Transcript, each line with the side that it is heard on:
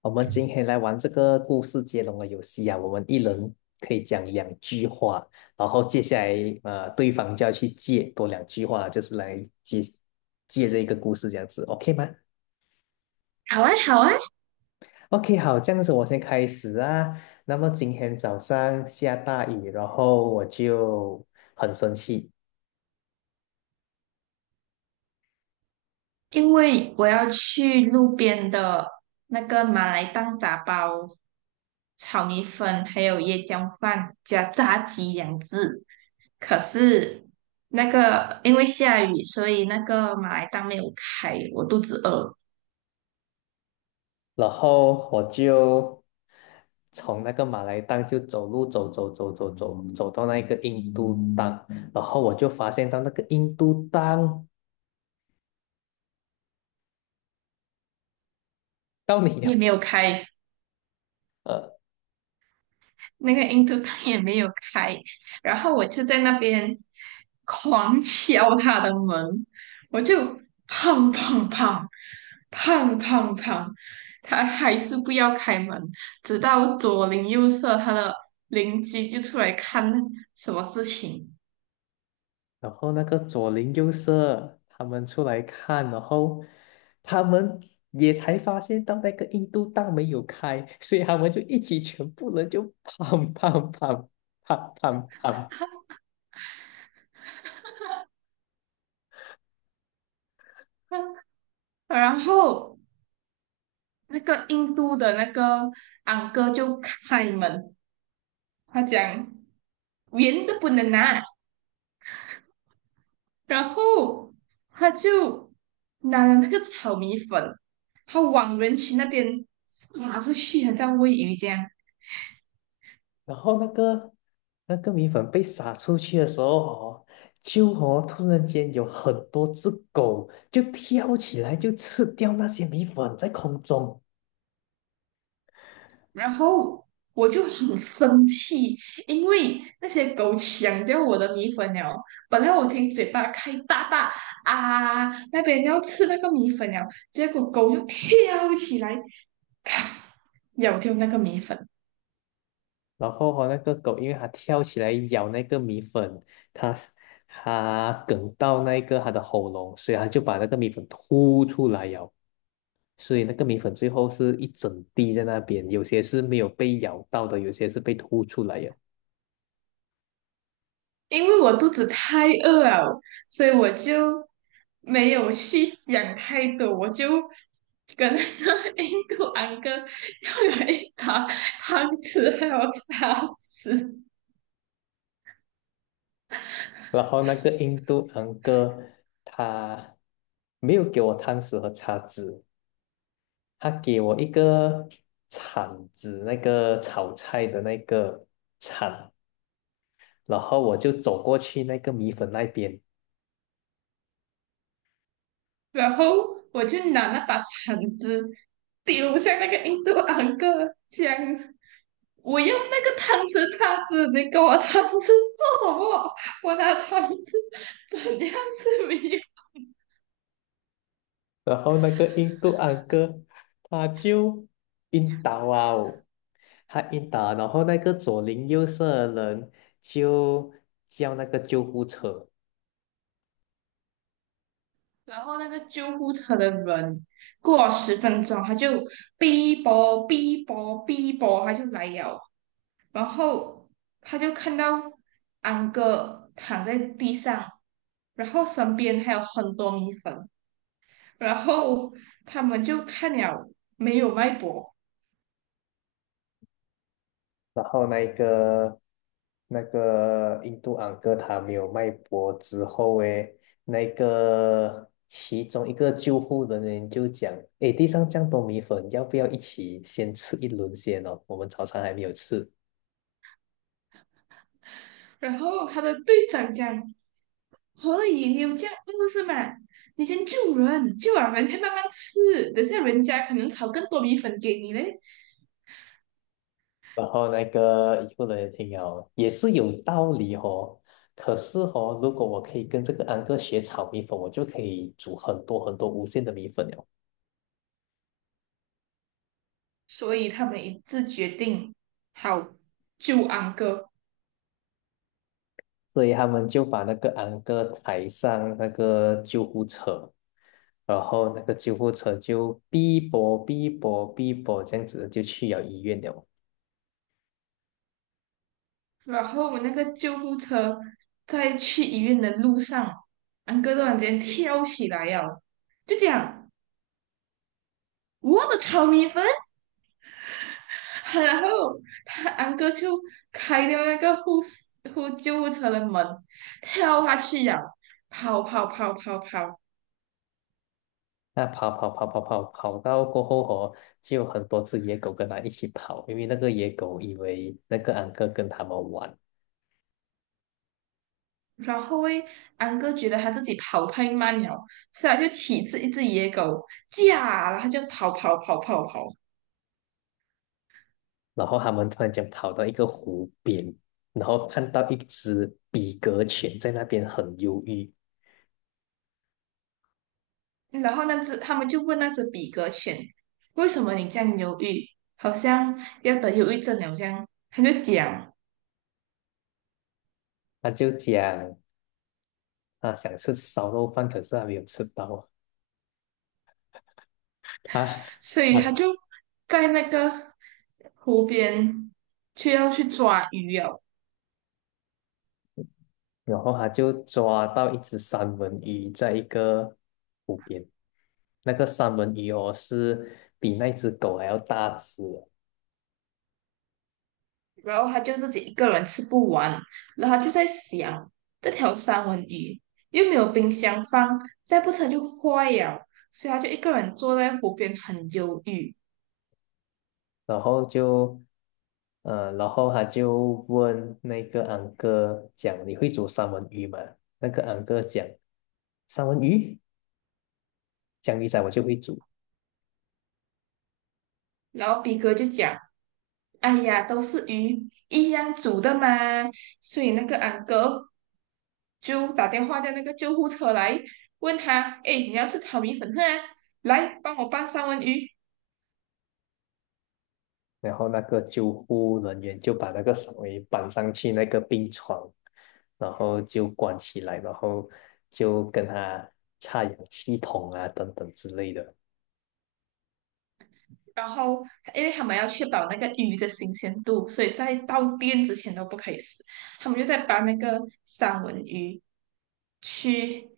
left: 我们今天来玩这个故事接龙的游戏啊，我们一人可以讲两句话，然后接下来对方就要去接多两句话，就是来接接这一个故事这样子，OK 吗
right: 好啊，好啊，
left: ？OK，好，这样子我先开始啊。那么今天早上下大雨，然后我就很生气，
right: 因为我要去路边的那个马来档打包炒米粉，还有椰浆饭加炸鸡两只。可是因为下雨，所以那个马来档没有开，我肚子饿，
left: 然后我就从那个马来档就走路走走走走走走到那个印度档，然后我就发现到那个印度档到你
right: 也
left: 了，
right: 没有开。
left: 呃，
right: 那个印度他也没有开，然后我就在那边狂敲他的门，我就砰砰砰砰砰砰，他还是不要开门，直到左邻右舍他的邻居就出来看什么事情。
left: 然后那个左邻右舍他们出来看，然后他们也才发现到那个印度档没有开，所以他们就一起全部人就砰砰砰砰砰砰。
right: 嗯，然后那个印度的那个昂哥就开门，他讲圆的不能拿，然后他就拿了那个炒米粉，他往人群那边撒出去，很像喂鱼这样。
left: 然后那个米粉被撒出去的时候哦，就哦突然间有很多只狗就跳起来就吃掉那些米粉在空中，
right: 然后我就很生气，因为那些狗抢掉我的米粉了。本来我已经嘴巴开大大啊，那边要吃那个米粉了，结果狗就跳起来咬掉那个米粉。
left: 然后哦那个狗因为它跳起来咬那个米粉，它它哽到那个它的喉咙，所以它就把那个米粉吐出来咬，所以那个米粉最后是一整滴在那边，有些是没有被咬到的，有些是被吐出来的。
right: 因为我肚子太饿了，所以我就没有去想太多，我就跟那个 印度安哥要了一把汤匙还有叉匙，
left: 然后那个印度昂哥他没有给我汤匙和叉子，他给我一个铲子，那个炒菜的那个铲，然后我就走过去那个米粉那边，
right: 然后我就拿那把铲子丢向那个印度安哥，讲我用那个汤匙叉子，你给我铲子做什么？我拿铲子 怎样是没
left: 然后那个印度昂哥他就晕倒啊哦他晕倒，然后那个左邻右舍的人就叫那个救护车。
right: 然后那个救护车的人过了10分钟，他就哔啵哔啵哔啵，他就来了。然后他就看到安哥躺在地上，然后身边还有很多米粉。然后他们就看了没有脉搏，
left: 然后那一个那个印度安哥他没有脉搏之后，诶，那个其中一个救护人员就讲，诶，地上这样多米粉，要不要一起先吃一轮先哦？我们早餐还没有吃。
right: 然后他的队长讲：“可以，你有这样饿是吗？你先救人，救完人再慢慢吃。等下人家可能炒更多米粉给你嘞。”
left: 然后那个医护人员听了也是有道理哦，可是哦，如果我可以跟这个安哥学炒米粉，我就可以煮很多很多无限的米粉了。
right: 所以他们一致决定好救安哥。
left: 所以他们就把那个安哥抬上那个救护车，然后那个救护车就哔啵哔啵哔啵这样子就去了医院了。
right: 然后我那个救护车在去医院的路上，安哥突然间跳起来呀，就讲我的炒米粉。然后他安哥就开掉那个护士护救护车的门，跳下去呀，跑跑跑跑跑。
left: 那跑跑跑跑跑跑到过后哦，就有很多只野狗跟他一起跑，因为那个野狗以为那个安哥跟他们玩，
right: 然后诶，安哥觉得他自己跑太慢了，所以他就骑着一只野狗，驾，然后他就跑跑跑跑跑。
left: 然后他们突然间跑到一个湖边，然后看到一只比格犬在那边很忧郁，
right: 然后那只他们就问那只比格犬，为什么你这样犹豫，好像要得忧郁症了这样，他就讲，
left: 他就讲啊想吃烧肉饭，可是还没有吃到。啊
right: 所以他
left: 啊，
right: 就在那个湖边却要去抓鱼哦，
left: 然后他就抓到一只三文鱼在一个湖边，那个三文鱼哦是比那只狗还要大只的
right: 然后他就自己一个人吃不完，然后他就在想，这条三文鱼又没有冰箱放，再不成就坏了，所以他就一个人坐在湖边很忧郁，
left: 然后就，呃，然后他就问那个安哥讲你会煮三文鱼吗？那个安哥讲三文鱼，江鱼仔我就会煮。
right: 然后比格就讲。哎呀，都是鱼一样煮的嘛，所以那个俺哥就打电话叫那个救护车来，问他，哎，你要吃炒米粉啊？来，帮我拌三文鱼。
left: 然后那个救护人员就把那个手给绑上去那个病床，然后就关起来，然后就跟他插氧气筒啊等等之类的，
right: 然后，因为他们要确保那个鱼的新鲜度，所以在到店之前都不可以死。他们就在把那个三文鱼去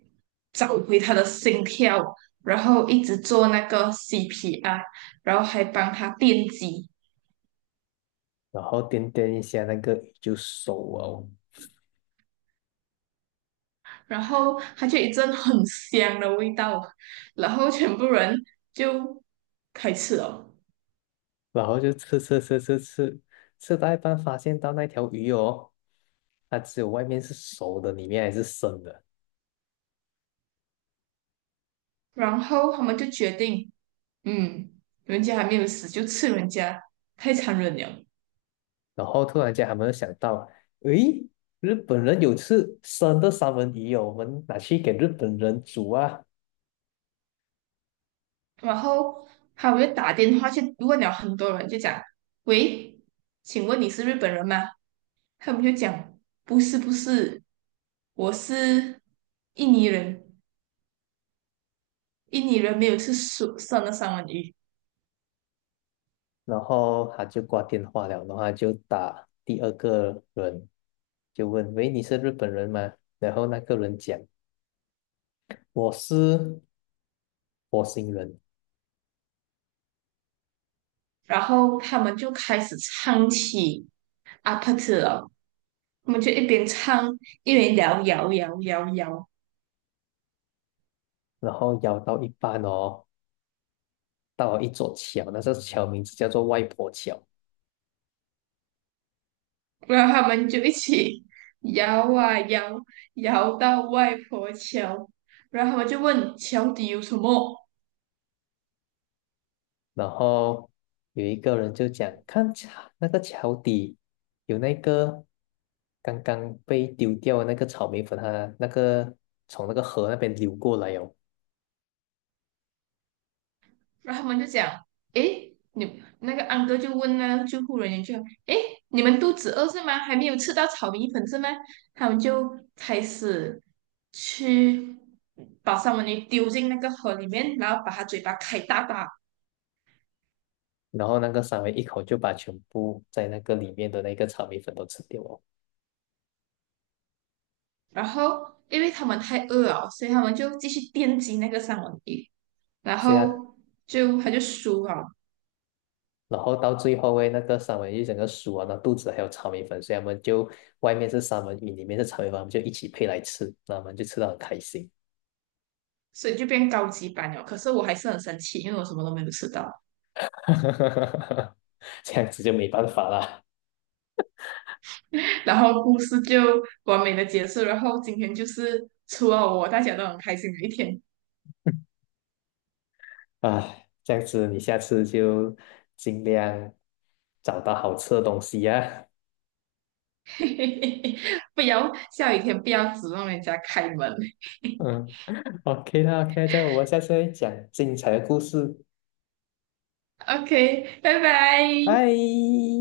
right: 找回他的心跳，然后一直做那个 CPR，然后还帮他电击。
left: 然后掂掂一下那个鱼就熟哦，
right: 然后它就一阵很香的味道，然后全部人就开吃了，
left: 然后就吃吃吃吃吃，吃到一半发现到那条鱼哦，它只有外面是熟的，里面还是生的，
right: 然后他们就决定，嗯，人家还没有死就吃人家，太残忍了。
left: 然后突然间他们就想到，诶。日本人有吃生的三文鱼哦，我们拿去给日本人煮啊。
right: 然后他们就打电话去问了很多人，就讲，喂，请问你是日本人吗？他们就讲，不是不是，我是印尼人，印尼人没有吃熟生的三文鱼。
left: 然后他就挂电话了，然后他就打第二个人，就问：“喂，你是日本人吗？”然后那个人讲：“我是火星人。”
right: 然后他们就开始唱起阿帕特了，他们就一边唱一边摇摇摇摇摇，
left: 然后摇到一半哦，到了一座桥，那座桥名字叫做外婆桥。
right: 然后他们就一起摇啊摇，摇到外婆桥，然后他们就问桥底有什么，
left: 然后有一个人就讲：“看桥，那个桥底有那个刚刚被丢掉的那个草莓粉，它那个从那个河那边流过来哦。”
right: 然后他们就讲，诶，你那个安哥就问那个救护人员就，诶，你们肚子饿是吗？还没有吃到炒米粉是吗？他们就开始去把三文鱼丢进那个河里面，然后把它嘴巴开大大，
left: 然后那个三文一口就把全部在那个里面的那个炒米粉都吃掉哦，
right: 然后因为他们太饿了，所以他们就继续电击那个三文鱼，然
left: 所以啊，
right: 后他就输了，
left: 然后到最后诶，那个三文鱼整个熟啊，那肚子还有炒米粉，所以他们就外面是三文鱼，里面是炒米粉，他们就一起配来吃，那我们就吃到很开心，
right: 所以就变高级版了。可是我还是很生气，因为我什么都没有吃到。
left: 这样子就没办法啦，
right: 然后故事就完美的结束，然后今天就是除了我，大家都很开心的一天。
left: 唉，这样子你下次就尽量找到好吃的东西呀、
right: 嘿嘿嘿，不要下雨天不要指望人家开门。
left: 嗯，OK 啦，OK，这样我们下次再讲精彩的故事，
right: OK，拜拜。
left: 拜。